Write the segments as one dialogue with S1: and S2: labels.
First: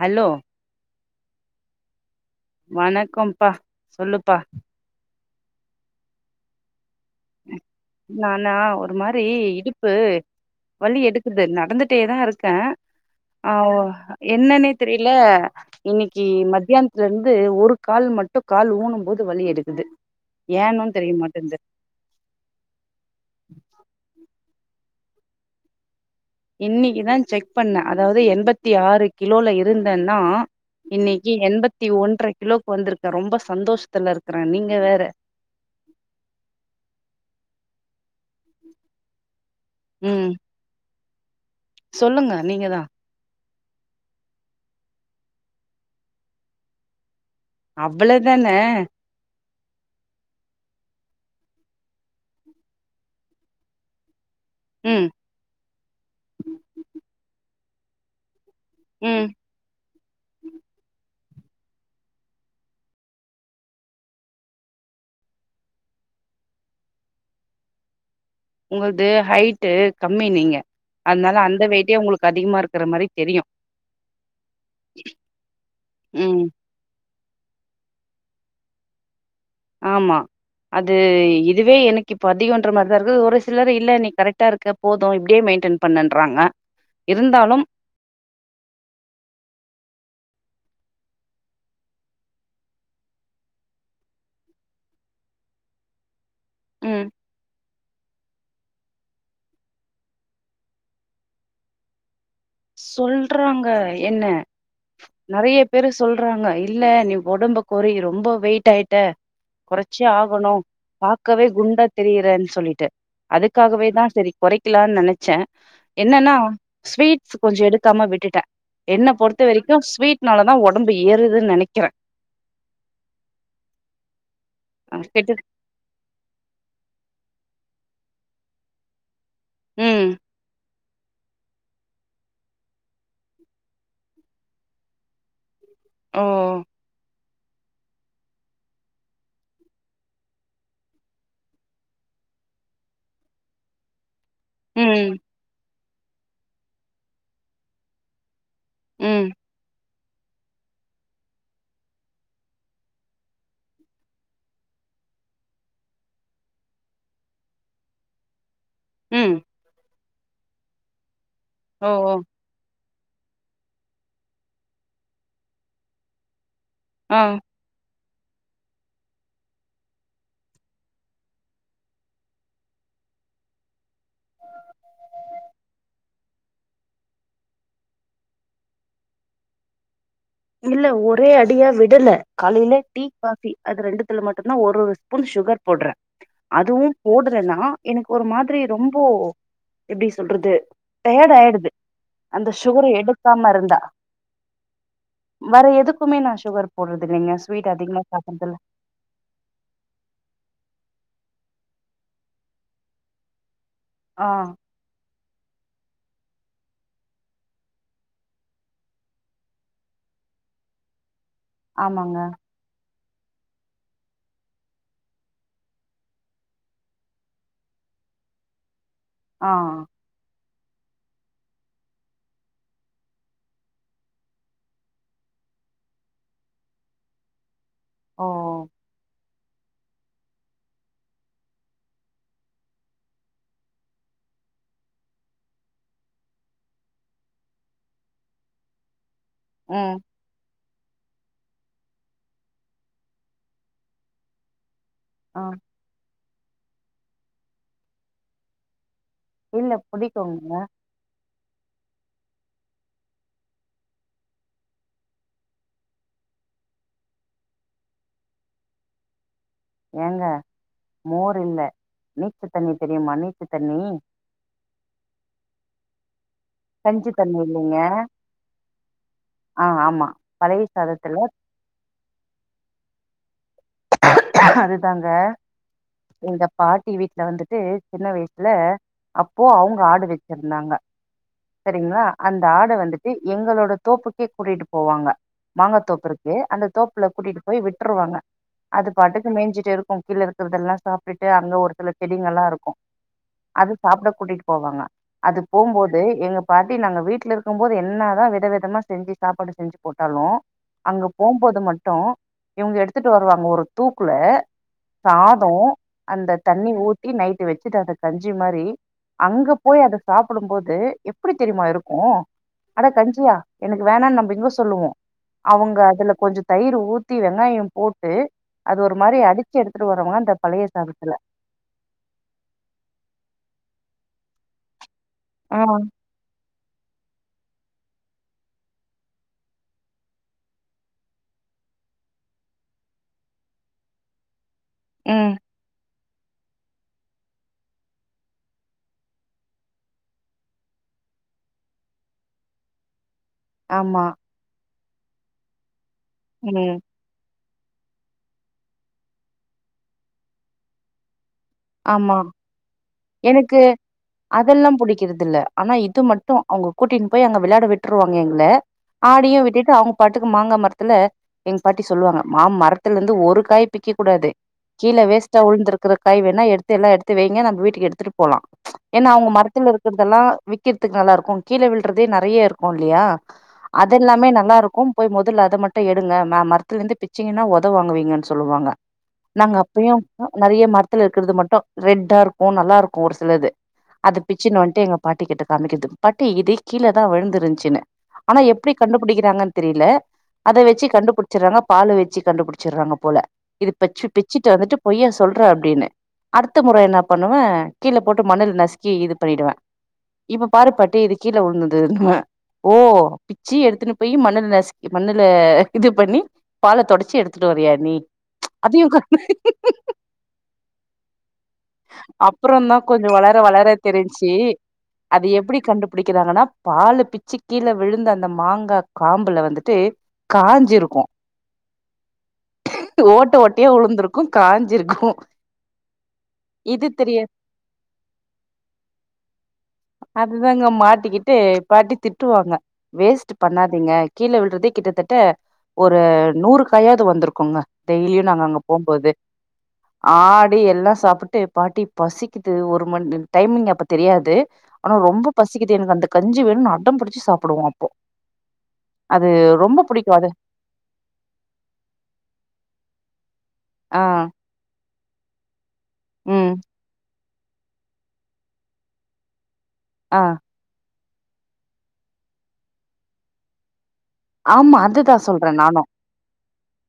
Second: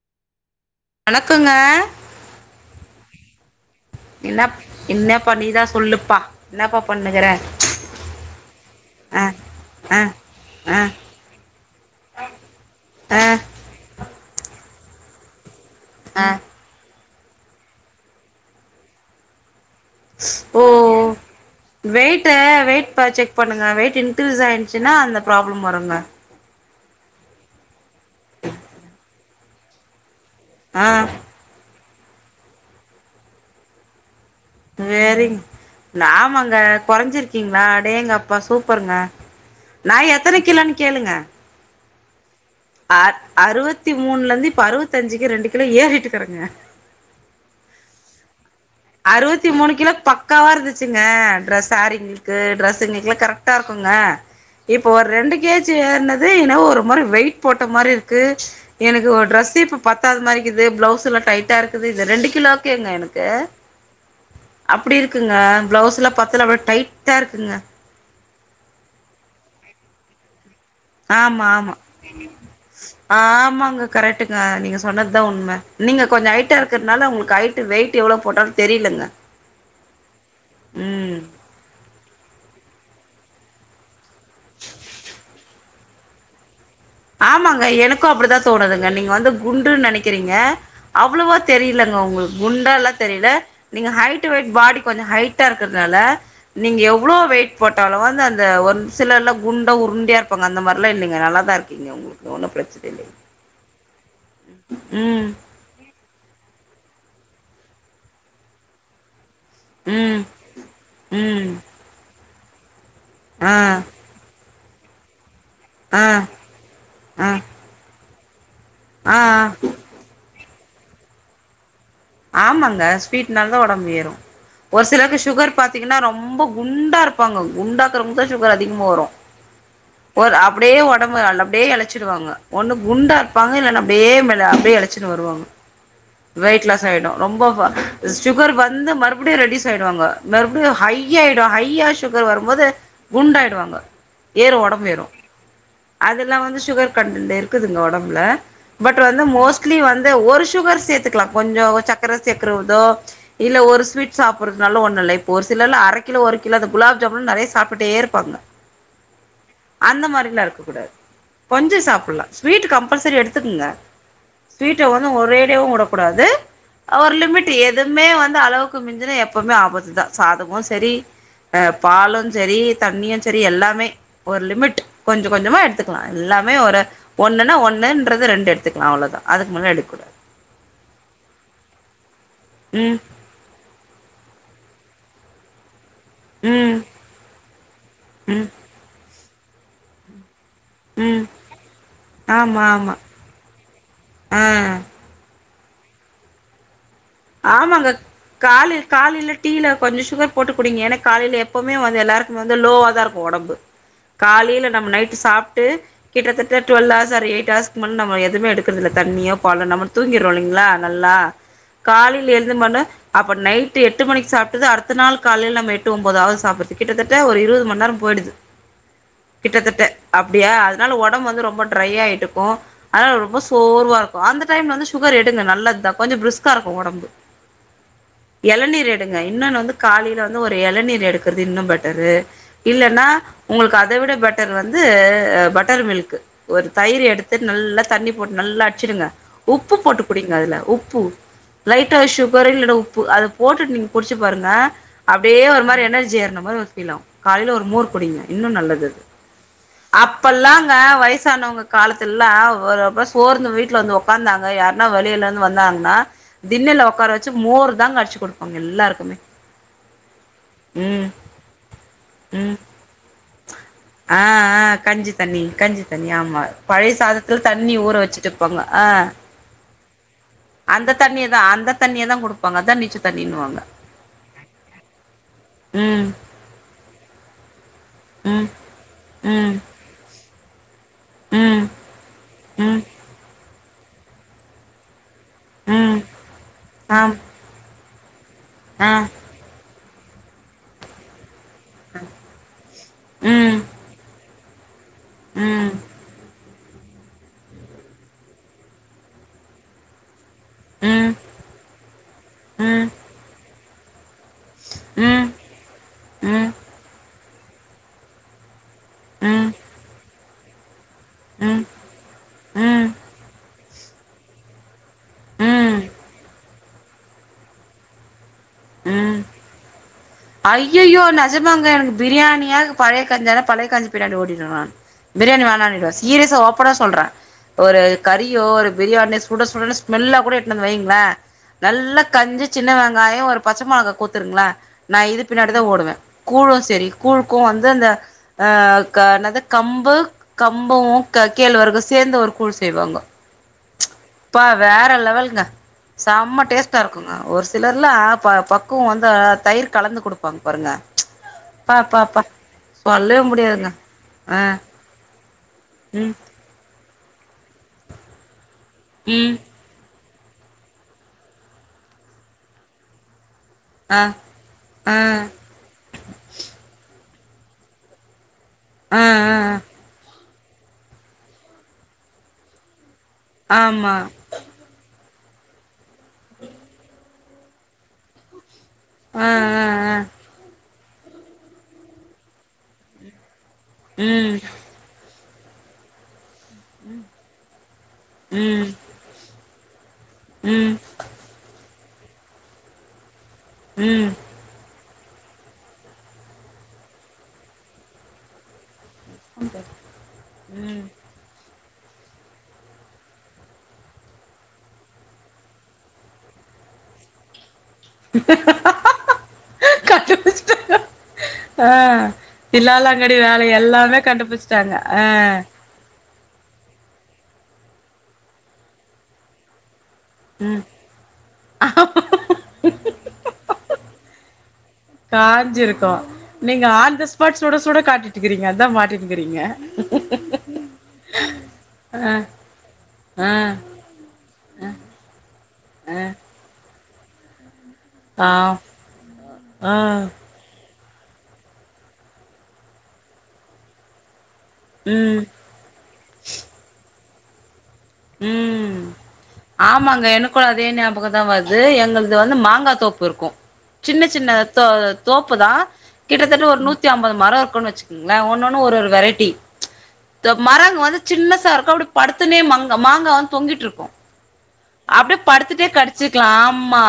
S1: Hello
S2: வணக்கங்க
S1: வணக்கம்ப்பா சொல்லுப்பா
S2: என்ன என்னப்பா நீதா சொல்லுப்பா என்னப்பா பண்ணிணுக்கற
S1: ம் நானா ஒரு மாரி இடுப்பு
S2: ஆ ஆ
S1: வலி எடுக்குது நடந்துட்டேதா இருக்கே ஆ என்னன்னே தெரியல
S2: ஆ
S1: இன்னக்கி மத்தியானத் துல இருந்து ஒரு கால் மட்டு கால் ஊனும் போது வலி எடுக்குது ஏன்னு தெரியமாட்டேன்ந்து
S2: வெயிட் வெயிட் செக் பண்ணுங்க வெயிட் இன்க்ரீஸ் ஆயிருந்துச்சினா அந்த ப்ராப்ளம் வருங்க
S1: இன்னிக்கிதா செக் பண்ணே அதாவது எண்பத்தி ஆறு கிலோல இருந்தேன்னா
S2: ஆ
S1: இன்னக்கி எண்பத்தி ஒன்ர கிலோக்கு வந்திருக்கே ரொம்ப சந்தோஷத்துல இருக்
S2: வேரிங் நாமங்க கொறைஞ்சிருக்கீங்களா அடேங்கப்பா சூப்பருங்க நா
S1: ம்
S2: எத்தன கிலோன்னு கேளுங்க
S1: சொல்லுங்க நீங்க தா
S2: அறு அறுவத்தி மூணுல இருந்து இப்ப அறுவத்தஞ்சிக்கு ரெண்டு கிலோ ஏறிட்டுருக்கறேங்க
S1: அவ்வளதான
S2: அறுவத்தி மூணு கிலோ பக்காவா இருந்துச்சுங்க டிரஸ் சாரிங்க ளுக்கு டிரரெஸ்ங்களுக்கு எல்லா கரெக்டா இருக்குங்க இப்ப
S1: ம்
S2: ஒரு ரெண்டு கேஜி ஏர்னது என்னவோ ஒரு மாரி வெயிட் போட்ட மாரி இருக்கு எனக்கு ஒரு
S1: ம்
S2: ட்ரெஸ்சே இப்ப பத்தாதது மாரிக்கிது ப்ளவுஸ் எல்லா டைட்டா இருக்குது இந்த ரெண்டு கிலோக்கேங்க எனக்கு அப்டி இருக்குங்க பிளவுஸ் எல்லா பாத்தல அப்டியே டைட்டா இருக்குங்க
S1: உங்கள்து ஹைட் கம்மி நீங்க அதனால
S2: ஆமா
S1: அந்த
S2: ஆமா
S1: வெயிட்டே உங்களுக்கு அதிகமா இருக்கிற மாரி தெரியு
S2: ஆமாங்க கரெக்டுங்க நீங்க சொன்னதுதா உண்ம நீங்க கொஞ்சோ
S1: ம்
S2: ஹைட்டா இருக்கறதுனால உங்களுக்கு ஹைட்டு வெயிட் எவ்ளோ போட்டாலு தெரியலங்க
S1: ஆமா அது இதுவே எனக்கு இப்ப அதிகன்ற மாரிதா இருக்குது ஒரு சிலர் இல்ல நீ கரெக்டா இருக்க போது இப்டியே மெயின்டெயன் பண்ணுன்றாங்க இருந்தாலும்
S2: ஆமாங்க எனக்கு அப்டிதா தோணுதுங்க நீங்க வந்து குண்டுன் நெனக்கிறீங்க அவ்ளவா தெரியலங்க ஒங்ளுக் குண்டால்லா தெரில நீங்க ஹைட்டு வெயிட் பாடி கொஞ்சோ ஹைட்டா இருக்றதுனால நீங்க
S1: ம்
S2: எவ்ளோ வெயிட் போட்டாலு வந்து அந்த ஒர் சிலர்லா குண்டா உருண்டயா இருப்பாங்க அந்த மார்லா இல்லங்கே நல்லா தா இருக்கீங்க உங்ளுக் ஒன்னு பிரச்
S1: சொல்றாங்க என்ன
S2: ம்.
S1: நெறய பேரு சொல்றாங்க இல்ல நீ ஒடம்ப கொறி ரொம்ப வெயிட் ஆயிட்ட கொறச்சே
S2: ம்.
S1: ஆகணு பாக்கவே
S2: ம்.
S1: குண்டா தெரியுறன் சொல்லிட்டு
S2: ஆ.
S1: அதுக்காகவே தா செரி கொறைக்லான் நெனச்சே
S2: ஆ.
S1: என்னன்னா ஸ்வீட்
S2: ஆ. ஆ.
S1: ஸ் கொஞ்சோ எடுக்காமா விட்டுட்டே என்ன
S2: ஆ.
S1: பொறுத்த வரைக்கு ஸ்வீட்னாலதா ஒடம்பு ஏறுதுன் நெனைக்கிறே
S2: ஆமாங்க ஸ்வீட்னால தா ஒடம்பு ஏறு ஒரு சிலருக்கு
S1: கெட்டு
S2: சுகர் பாத்தீங்கன்னா ரொம்ப குண்டா இருப்பாங்க குண்டாக்குறவங்ளுக்கு தா சுகர் அதிகமா வரு
S1: ம்
S2: ஒர் அப்டியே ஒடம்பு அல்ல அப்டியே எழச்சுருவாங்க ஒன்னு குண்டா இர்ப்பாங்க இல்லனா அப்டியே மெல் அப்டியே எழச்சுனு வருவாங்க
S1: ஓ!
S2: வெயிட்லாஸ் ஆயிடு ரொம்ப சுகர் வந்து மறுப்டியு ரெடியூஸ் ஆயிடுவாங்க மறுப்டியு ஹைய் ஆயிடு ஹைய்யா சுகர் வருபோது குண்டாயிடுவாங்க ஏறு ஒடம்பு ஏறு
S1: ம்,
S2: அதுல்ல வந்து சுகர் கண்டன்ட் இருக்குதுங்க ஒடம்புல பட் வந்து
S1: ம்,
S2: மோஸ்ட்லி வந்து ஒரு சுகர் சேத்துக்லா கொஞ்சோ சக்கர சேக்றதோ இல்ல ஒரு ஸ்வீட் சாப்புறதுனால ஒண்ணு இல்ல இப்ப ஒரு சிலர்ல அர கிலோ ஒரு கிலோ அந்த குலாப் ஜாமுன் நெறைய சாப்ட்டுடே இருப்பாங்க
S1: ம்
S2: அந்த மாரிலா இருக்க கூடாது கொஞ்சோ
S1: ஓ! ஓ!
S2: சாப்புலா ஸ்வீட் கம்பல்சரி எடுத்துக்குங்க ஸ்வீட்ட வந்து ஒரேடியாவு வுடகூடாது ஒரு
S1: ஆ.
S2: லிமிட் எதுமே வந்து அளவுக்கு மிஞ்சுன எப்போமே ஆபத்துதா சாதமு செரி அ பாலு செரி தண்ணியு செரி எல்லாமே ஒரு லிமிட் கொஞ்ச கொஞ்சமா எடுத்துக்லா எல்லாமே ஒரு ஒன்னுன்னா ஒன்னுன்றது ரெண்டு எடுத்துக்லா அவ்ளோதா அதுக் மேல எடுக் கூடாது
S1: இல்ல ஒரே அடியா விடல காலைலே
S2: ம்
S1: டீ காஃபி அது ரெண்டுத்துல மட்டுதா ஒரு ஒரு ஸ்பூன் சுகர் போட்றே
S2: ம்
S1: அதுவு போட்றேனா எனக்கு ஒரு
S2: ம்
S1: மாத்ரி ரொம்போ எப்டி சொல்றது
S2: ம்
S1: டயர்ட் ஆயிடுது அந்த
S2: ஆமா
S1: சுகர்
S2: ஆமா
S1: எடுக்காம இருந்தா
S2: ஆ
S1: வேற எதுக்குமே நா சுகர் போட்றது இல்லைங்க ஸ்வீட் அதிகமா சாப்புறதுல
S2: காலைல டீல கொஞ்சோ சுகர் போட்டு குடிங்க ஏன்னா காலைல எப்பவ்மே வந்து எல்லாருக்கு வந்து லோவாதா இருக்கு ஒடம்பு
S1: ஆ
S2: காலைல நம் நைட்டு சாப்ட்டு கிட்டத்தட்ட ட்வெல் ஹார்ஸ் வரை எயிட் ஹார்ஸ்கு முன் நம்ம எதுமே எடுக்றதுல்ல தண்ணியோ பாலோ நம்ம தூங்கிறோ இல்லைங்ளா நல்லா
S1: ஆமாங்க.
S2: காலைல எழ்ந் பண்ண அப்போ நைட்டு எட்டு மணிக் சாப்ட்டது அடுத்த நாள் காலைல நம்ம எட்டு ஒன்பதாவ்து சாப்புறதுக் கிட்டத்தட்ட ஒரு இருவது மண்ணேரோ போய்டுது
S1: ஆ
S2: கிட்டத்தட்ட அப்டியா அத்னால ஒடம்பு வந்து ரொம்ப ட்ரை ஆய்ட்டுருக்கு அதனால ரொம்ப சோர்வா இருக்கு அந்த டைம்ல வந்து சுகர் எடுங்க நல்லத்தா கொஞ்சோ ப்ரிஸ் கா இருக்கு ஒடம்பு
S1: ஓ!
S2: எளநீர் எடுங்க இன்னொன்னு வந்து காலைல வந்து ஒரு எளநீர் எடுக்றது இன்னு பெட்டரு இல்லன்னா உங்களுக்கு அதவிட பெட்டர் வந்து பட்டர் மில்க்கு ஒரு தயிர் எடுத்து நல்லா தண்ணி போட்டு நல்லா அட்ச்சிடுங்க உப்பு
S1: ம்.
S2: போட்டு குடிங்க அதுல உப்பு லைட்டா சுகர் இல்லனா உப்பு அத போட்டுட் நீங்க குடிச்சு பாருங்க
S1: ஆ
S2: அப்டியே ஒரு மாரி எனர்ஜி ஏர்ன மாரி ஒரு ஃபீல் ஆகு காலைல ஒரு மோர் குடிங்க இன்னு நல்லது அது
S1: இல்ல புடிக்குங்க.
S2: அப்பல்லாங்க வயசு ஆனவ்ங்க காலத்துல்லா ஒரு அப்பதா சோர்ந்து வீட்ல வந்து உக்காந்தாங்க யாருனா வெளில இருந்து வந்தாங்னா திண்ணல்ல உக்கார வச்சு மோர் தான்ங்கடிச்சி குடுப்பாங்க எல்லார்க்குமே
S1: ஏங்க மோர் இல்ல நீச்ச
S2: ம்
S1: தண்ணி தெரிமா நீச்ச தண்ணி
S2: ஆ ஆ கஞ்சி தண்ணி கஞ்சி தண்ணி ஆமா பழைய
S1: கஞ்சி
S2: சாதத்ல தண்ணி
S1: இல்லைங்க.
S2: ஊற வச்சுட்டு பங்க ஆ
S1: ஆ ஆமா பழைய சாதத்துல
S2: தண்ணியதா குடுப்பாங்க அதா நீச்ச தண்ணின் வாங்க
S1: அதுதாங்க
S2: ம்
S1: எங்க பாட்டி வீட்ல வந்துட்டு சின்ன
S2: ம்
S1: வயசுல அப்போ
S2: ம்
S1: அவ்ங்க ஆடு வச்சிருந்தாங்க
S2: ம்
S1: சரிங்ளா அந்த ஆட
S2: ம்
S1: வந்துட்டு எங்களோட தோப்புக்கே கூட்டிட்டு போவாங்க
S2: ம்
S1: மாங்கத்தோப்பு இருக்கு அந்த தோப்புல
S2: ஆம்
S1: கூட்டிட்டு போய் விட்ருவாங்க அது
S2: ஆ
S1: பாட்டுக்கு மேஞ்சிட்ருக்கு கீழ இருக்றதுல்லா சாப் அங்க ஒரு சில செடிங்கல்லா இருக்கு
S2: ம்
S1: அது சாப்ட கூடிட்டு போவாங்க அது
S2: ம்
S1: போபோது து எங்க பாட்டி நாங்க வீட்ல இருக்கு போது என்னாதா வித விதமா செஞ்சு சாப்பாடு செஞ்சு போட்டாலு அங்க
S2: ம்
S1: போம் போது மட்டு
S2: ம்
S1: இவ்ங்க
S2: ம்
S1: எடுத்துட்டு வருவாங்க ஒரு தூக்குல
S2: ம்
S1: சாதோ
S2: ம்
S1: அந்த தண்ணி ஊத்தி நைட்டு வச்சிட்டு அத கஞ்சி மாரி அங்க
S2: ம்
S1: போய் அத சாப்புடு போது எப்டி
S2: ம்
S1: தெரியுமா இருக் கு அட
S2: ம்
S1: கஞ்சியா எனக்கு வேணான் நம்ப இங்க சொல்லுவோ அவுங்க
S2: ம்
S1: அதுல கொஞ்ச தயிர் ஊத்தி வெங்காய போட்டு அது ஒரு மாரி
S2: ம்
S1: அடிச்சு எடுத்துட்டு வரு வாங்க அந்த பழைய
S2: ஐயையோ
S1: சாதத்துல
S2: நெஜமாங்க எனக்கு பிரியாணியா பழைய கஞ்சியான பழைய கஞ்சி பின்னாடி ஓடிடுவே நானு பிரியாணி
S1: ஆ
S2: வேணானிடுவ ஈரியசா ஓப்பனா சொல்ற ஒரு கறியோ ஒரு பிரியாணியோ சுட சுடன்னு ஸ்மெல்லா கூட எடுத்துனுந்து வைங்ளே நல்லா கஞ்சி சின்ன வெங்காய ஒரு பச்ச மொளகா குடுத்துருங்ள நா இது
S1: ம்
S2: பின்னாடி க ஓடுவே கூழு சரி கூழுக்கு வந்து அந்த அ என்னது கம்பு கம்பு கே கேழ்வரகு சேர்ந்து ஒரு கூழ் செய்வாங்க
S1: ஆமா
S2: ப்பா வேற லெவலுங்க செம்ம
S1: ம்
S2: டேஸ்ட்டா இருக்கு ங்க ஒரு சிலர்லா ப பக்குவ வந்தா தயிர் கலந்து குடுப்பாங்க பாருங்க
S1: ஆமா
S2: அப்பாப்பாப்பா
S1: எனக்கு அதெல்லா புடிக்கிறதுல்ல ஆனா இது
S2: ம்
S1: மட்டு அவுங்க கூட்டின்னு போய் அங்க விளாட விட்ருவாங்க எங்கள
S2: ம்
S1: ஆடியு விட்டுட்டு அவுங் க பாட்டுக்கு மாங்க மரத்துல எங்க பாட்டி சொல்லுவாங்க மா மரத்துல இருந்து ஒரு காய்
S2: ஆ
S1: பிக்கக்கூடாது
S2: ஆ
S1: கீழ வேஸ்ட்டா உழுந்துருக்கிற காய் வேணா எடுத்து எல்லா எடுத்து வைங்க நம்ம வீட் எடுத்துட்டு போலா
S2: ஆ
S1: ஏன்னா அவுங்க
S2: ஆ
S1: மரத்துல இருக் கிறதெல்லா விக்கிறதுக்கு நல்லா இருக்கு கீழ விழுறதே நெறய இருக்குல்லயா
S2: ஆமா
S1: அதெல்லாமே நல்லாருக்கு போய் மொதல்ல அத மட்டு எடுங்க ம மரத்துல இருந்து பிச்சீங்கனா ஒத வாங்குவீங்கன் சொல்லுவாங்க
S2: ஆ
S1: நாங்க
S2: ஆ ஆ
S1: இப்பயும் நெறய மரத்துல இருக்குறது மட்டு ரெட்டா இருக்கு நல்லாருக்கு ஒரு சிலது அது
S2: ம்
S1: பிச்சுன்னு வந்துட்டு எங்க பாட்டி கிட்ட காமிக்குறது பாட்டி இது கீழ தா விழுந்திருந்துச்சுனு ஆனா
S2: ம்
S1: எப்டி கண்டு புடிக்கிறாங்கன் தெரில அத
S2: ம்
S1: வச்சு கண்டுபு டிச்சிடுறாங்க பால வச்சு கண்டுபுடிச்சிடுறாங்க போல இது பச்சு
S2: ம்
S1: பிச்சுட்டு வந்துட்டு பொய்யா சொல்ற அப்டின்னு அடுத்த மொற என்ன பண்ணுவ கீழ போட்டு மண்ணுல நசுக்கி இது பண்ணிடுவே இப்ப பாரு
S2: ம்
S1: பட்டு இது கீழ உழுந்ததுனுவே ஓ பிச்சி எடுத்துனு போய் மண்ணுல நசிக் மண்ணுல இது பண்ணி பால தொடச்சி எடுத்துட்டு வரியா நீ அதயும் [inaudible]
S2: கண்டுபுடிச்சிட்டாங்க ஆ
S1: அப்புறந்தா கொஞ்சோ
S2: தில்லாலங்கடி
S1: வளர
S2: வேல
S1: வளர
S2: எல்லாமே கண்டுபிடிச்சிட்டாங்க ஆ
S1: புடிக்குறாங்கன்னா பாலு பிச்சு கீழ விழுந்த அந்த மாங்கா காம்புல வந்துட்டு
S2: ம்
S1: காஞ்சிருக்கு ஓட்ட ஓட்டயா உளுந்திருக்கு காஞ்சிருக்கு
S2: காஞ்சிருக்கு நீங்க
S1: இது
S2: ஆன் த
S1: தெரியாது
S2: ஸ்பாட் சுட சுட காட்டிட்டுக்கீரிங்க அதா மாட்டிட் நிக்கீரிங்க
S1: அதுதாங்க மாட்டிக்கிட்டு பாட்டி திட்டுவாங்க வேஸ்ட் பண்ணாதீங்க கீழ விழுறதே கிட்டத்தட்ட
S2: ஆ
S1: ஒரு நூறு காயாவ்து வந்துருக்குங்க டெய்லியு
S2: ஆ
S1: நாங்க அங்க போம்போது
S2: ஆ
S1: ஆடு எல்லா சாப்பு ட்டு பாட்டி பசிக்குது ஒரு மண் டைமிங் அப்ப தெரியாது ஆனா
S2: ம்
S1: ரொம்ப பசி க்குது எனக்கு அந்த கஞ்சி வேணும்னு அடம் புடிச்சு சாப்பிடுவோ அப்போ
S2: ம்
S1: அது ரொம்ப
S2: ஆமாங்க
S1: புடிக்கு அது
S2: எனக்கு அதே ஞாபக தா வருது எங்களது வந்து மாங்கா தோப்பு இருக்கு சின்ன
S1: ஆ
S2: சின்ன தோ தோப்பு தா கிட்டத்தட்ட
S1: ம்
S2: ஒரு நூத்தி ஐம்பது மர இருக்குன்னு வச்சு ங்களே ஒன்னு ஒன்னு ஒரு ஒரு வெரைட்டி
S1: ஆ
S2: க மரங்க வந்து சின்னசா இருக்கு அப்டி படுத்துனே மங் மாங்கா வந்து தொங்கிட்டு இருக்கு
S1: ஆமா அதுதா
S2: அப்டியே
S1: சொல்றே
S2: படுத்துட்டே
S1: நானு
S2: கடிச்சிக்கலா ஆமா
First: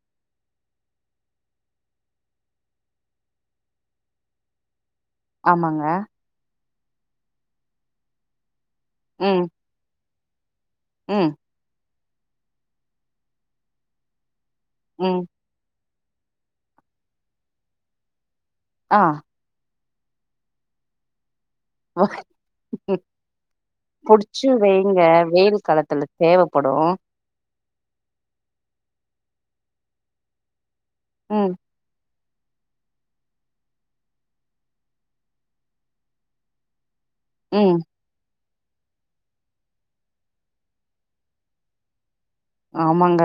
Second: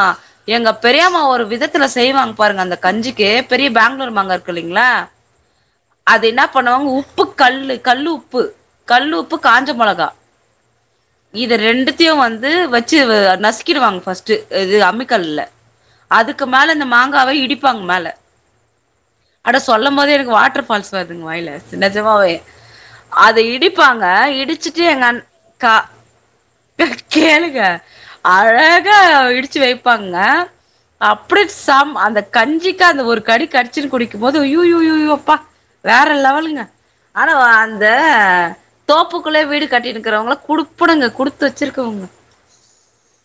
S2: எங்க பெரியாம ஒரு விதத்துல செய்வாங்க பாருங்க அந்த கஞ்சிக்கு பெரிய பேங்ளூரு மாங்க இருக்குல்லைங்களா
S1: ஆமாங்க
S2: அத என்ன பண்ணுவாங்க உப்பு கல்லு கல்லு உப்பு கல்லு உப்பு
S1: ம்
S2: காஞ்ச மொளகா
S1: ம்
S2: இது ரெண்டுத்தையு வந்து வச்சு நசிக்கிடுவாங்க ஃபஸ்ட்டு இது
S1: ம்
S2: அம்மிக்கல்ல அதுக்கு மேல இந்த மாங்காவ இடிப்பாங்க மேல
S1: ஆ
S2: அட சொல்லோ போதே எனக்கு வாட்டர் ஃபால்ஸ் வருதுங்க வாய்ல நிஜமாவே அது இடிப்பாங்க
S1: புடிச்சு
S2: இடிச்சுட்டு
S1: வைங்க
S2: எங்க
S1: வெயில்
S2: கா
S1: காலத்துல தேவப்படு
S2: கேளுங்க அழகா இடிச்சு வைப்பாங்க அப்டி
S1: ம்
S2: தாம் அந்த கஞ்சிக்கு அந்த ஒரு கடி கடிச்சுரு குடிக்கு போது ஐயூ ஐயூ ஐயூ யூ அப்பா வேற லெவலுங்க ஆனா வ
S1: ம்
S2: அந்த தோப்புக்குள்ள வீடு கட்டிருக்றவங்கள குடுப்பனங்க குடுப் த்து வச்சிருக்கவுங்க
S1: ஆமாங்க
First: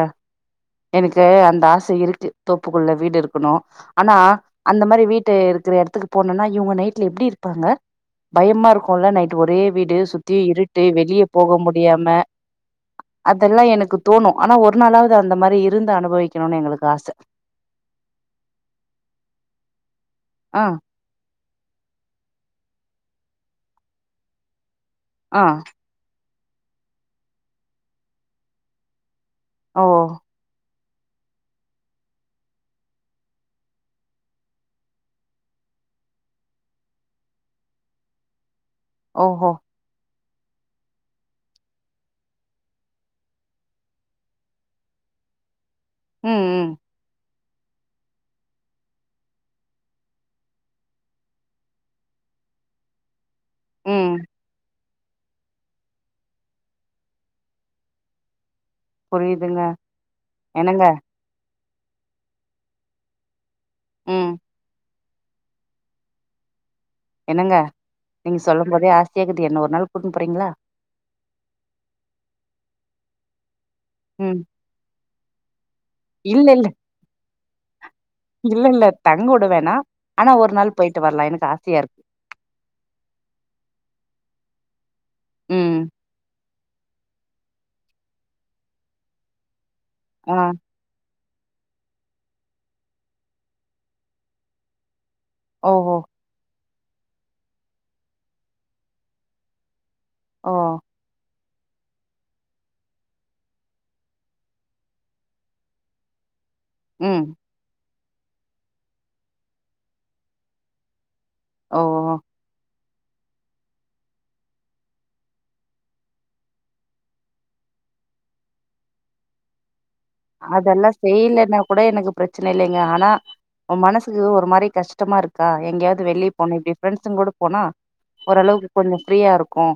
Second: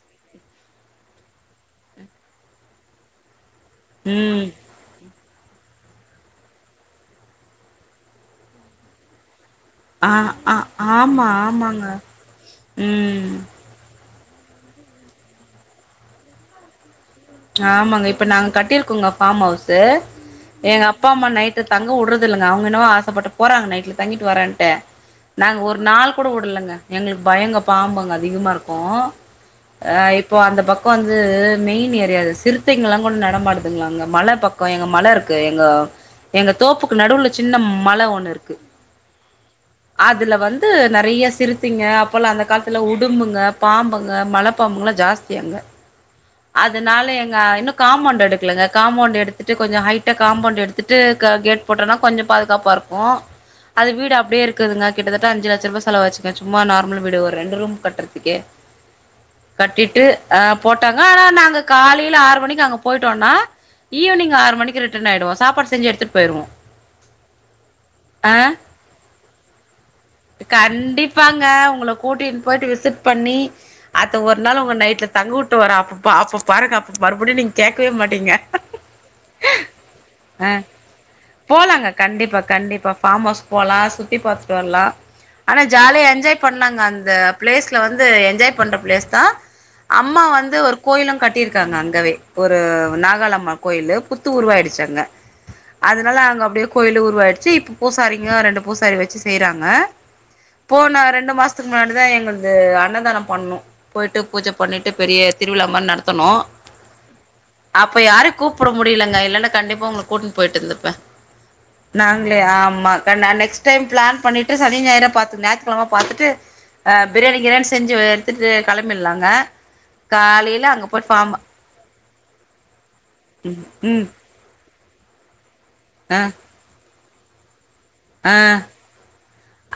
S1: எனக்கு அந்த ஆச இருக்கு தோப்புக்குள்ள வீடு இருக்கணு ஆனா
S2: ம்
S1: அந்த மாரி வீட்டு இருக்கிற எடத்துக்கு போனோன்னா இவுங்க நைட்ல எப்டி இருப்பாங்க பயமா இருக்கோல்ல நைட் ஒரே வீடு
S2: ஆ
S1: சுத்தி
S2: ஆ
S1: இருட்டு வெளியே
S2: ஆமா
S1: போக
S2: ஆமாங்க
S1: முடியாம
S2: ம்
S1: அதெல்லா எனக்கு தோணு ஆனா ஒரு நாளாவது அந்த மாரி இருந்து அனுபவிக்கணும்னு எங்களுக்கு ஆச
S2: ஆமாங்க இப்ப நாங்க கட்டிருக்கோங்க பாம் ஹவுசு
S1: ஆ
S2: எங்க அப் அப்பா அம்மா நைட் தங்க வுடுறது இல்லங்க அவங்க என்னவோ ஆசப்பட்டு போறாங்க நைட்ல தங்கிட்டு வரன்ட்டு
S1: ஆ
S2: நாங்க ஒரு நாள் கூட வுடலங்க எங்களுக்கு பயோங்க பாம்புங்க அதிகமா இருக்கோ
S1: ஓ
S2: ஆ இப்போ அந்த பக்ககோ வந்து மெயின் ஏ தெரியாது சிறுத்தைங்கல்லா கூட நடமாடுதுங்களா அங்க மல பக்கோ எங்க மல இருக்கு எங்க எங்க தோப்புக்கு நடுவுல சின்ன மல ஒன்னு இருக்கு
S1: ஓ ஓ
S2: அதுல வந்து நெறைய சிறுத்தைங்க அப்போல்லா அந்த காலத்துல உடும்புங்க பாம்புங்க மலப் மலப்பாம்புங்கல்லா ஜாஸ்தி அங்க
S1: ம் ம்
S2: அதனால எங்க இன்னு காம்பவுண்டு எடுக்கலங்க காம்பவுண்டு எடுத்துட்டு கொஞ்சோ ஹைட்டா காம்பவுண்டு எடுத்துட்டு க கேட் போட்டோனா கொஞ்சோ பாதுகாப்பா இருக்கு அது வீடு
S1: ம்
S2: அப்டியே இருக்குதுங்க கிட்டத்தட்ட அஞ்சு லட்ச ரூாவா செலவச்சுங்க சும்மா நார்மல் வீடு ஒரு ரெண்டு ரூம் கட்றதுகே
S1: புரியுதுங்க
S2: கட்டிட்டு ஆ
S1: என்னங்க
S2: போட்டாங்க ஆனா நாங்க காலில ஆறு மணிக்கு அங்க போயிட்டோனா ஈவ்னிங்
S1: ம்
S2: ஆறு மணிகு ரிட்டன் ஆயீடுவோ சாப்பாடு செஞ்சி எடுத்துட்டு போயிடுவோ
S1: என்னங்க நீங்க சொல்லும் போதே ஆசையாக்கிது என்ன ஒரு நாள் கூட்னு போறீங்ளா
S2: கண்டிப் ப்பாங்க உங்கள கூட்டின்னு போயிட்டு விசிட் பண்ணி அத்த ஒரு
S1: ம்
S2: நாள் உங்கள நைட்ல தங்கவுட்டு வர அப்போ பாப்போ
S1: இல்ல இல்ல
S2: பாருங்க அப்ப மறுபடி நீங்க கேட்கவே மாட்டீங்க
S1: இல்ல இல்ல தங்கவுடுவேனா ஆனா
S2: ஆ
S1: ஒரு நாள் போயிட்டு வர்லா எனக்கு ஆசையா
S2: போலாங்க
S1: இருக்கு
S2: கண்டிப்பா கண்டிப்பா ஃபாம் ஹவுஸ் போலா சுத்தி பாத்துட்டு வர்லா ஆனா
S1: ம்
S2: ஜாலியா என்ஜாய் பண்லாங்க அந்த பிளேஸ்ல வந்து என்ஜாய் பண்ற பிளேஸ் தா அம்மா
S1: ஆ
S2: வந்து ஒரு கோயிலு கட் கட்டிருக்காங்க அங்கவே ஒரு நாகாலம்மா கோயிலு புத்து உருவாயிடுச்சு அங்க
S1: ஓஹோ
S2: அதனால அங்க அப்டியே கோயிலு உருவாயிடுச்சி இப்ப பூசாரிங்க ரெண்டு பூசாரி வெச்சு செய்றாங்க
S1: ஓ
S2: போனா ரெண்டு மாஸ் க்கு முன்னாடி தா என்னது அன்னதானோ பண்ணௌ போயிட்டு பூஜ பண்ணிட்டு பெரிய திருவிழா மார் நடத் த்தனோ
S1: ம்
S2: அப்ப யாரயு கூப்புட முடியலங்க இல்லன்னா கண்டிப்பா உங்க கூட்னு போயிட்டு இருந்துருப்பே
S1: ஓ
S2: நாங்ளே ஆமா கா நா நெக்ஸ்ட் டைம் பிளான் பண்ணிட்டு சனி ஞாயிரா பாத்து ஞாயித்துகெழம பாத்துட்டு அ பிரியாணி கிரியாணி செஞ்சு எடுத்துட்டு கெளம்பில்லாங்க காலில அங்க போய் ஃபார்ம்
S1: செய்லேன்னா கூடோ எனக்கு பிரச்சன இல்லங்க ஆனா
S2: ம்
S1: உ
S2: ம்
S1: மனசுக்கு ஒரு மாரி கஷ்டமா இருக்கா எங்கயாது
S2: ஆ
S1: வெளியே போன இப்டி ஃப்ரண்ட்ஸ்ங்கலோட போனா
S2: ஆ
S1: ஓரளவுக்கு கொஞ்சோ ஃப்ரீயா இருக்கு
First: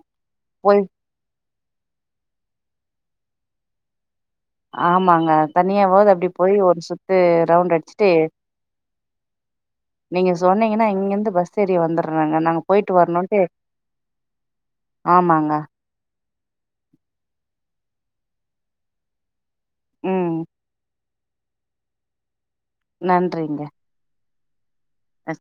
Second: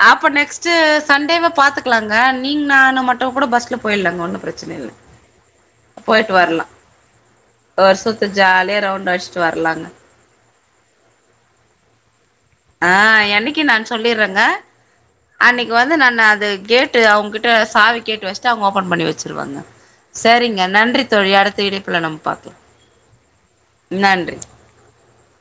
S1: போய்
S2: சண்டேவே பாத்துக்கலாங்க நீங்க நானு மட்டு கூட பஸ்ல போயில்லாங்க ஒன்னு பிரச்சன
S1: ஆமாங்க தனியாவாவது அப்டி
S2: போயிட்டு
S1: போய்
S2: வர்லா
S1: ஒரு சுத்து ரவுண்ட் அடிச்சுட்டு
S2: ஒருசுத்து ஜாலிய ரவுண்ட் அச்சி ட்டு வர்லாங்க
S1: நீங்க சொன்னீங்கன்னா இங்கிருந்து பஸ் ஏரி வந்துட்றேங்க நாங்க
S2: ஆ
S1: போயிட்டு வரணுன்ட்டு
S2: என்னைக்கி நான் சொல்லிறேங்க
S1: ஆமாங்க
S2: அன்னைக்கி வந் இல்ல நானு அது கேட்டு அவுங்க கிட்ட சாவி கேட்டு வெச்சிட்டு அவுங்க ஓபன் பண்ணி வெச்சிருவாங்க
S1: ம்
S2: செரிங்க நன்றி தோழி அடுத்த இணைப்புல நம்ம பாக்கலா
S1: நன்றிங்க
S2: நன்றி
S1: அ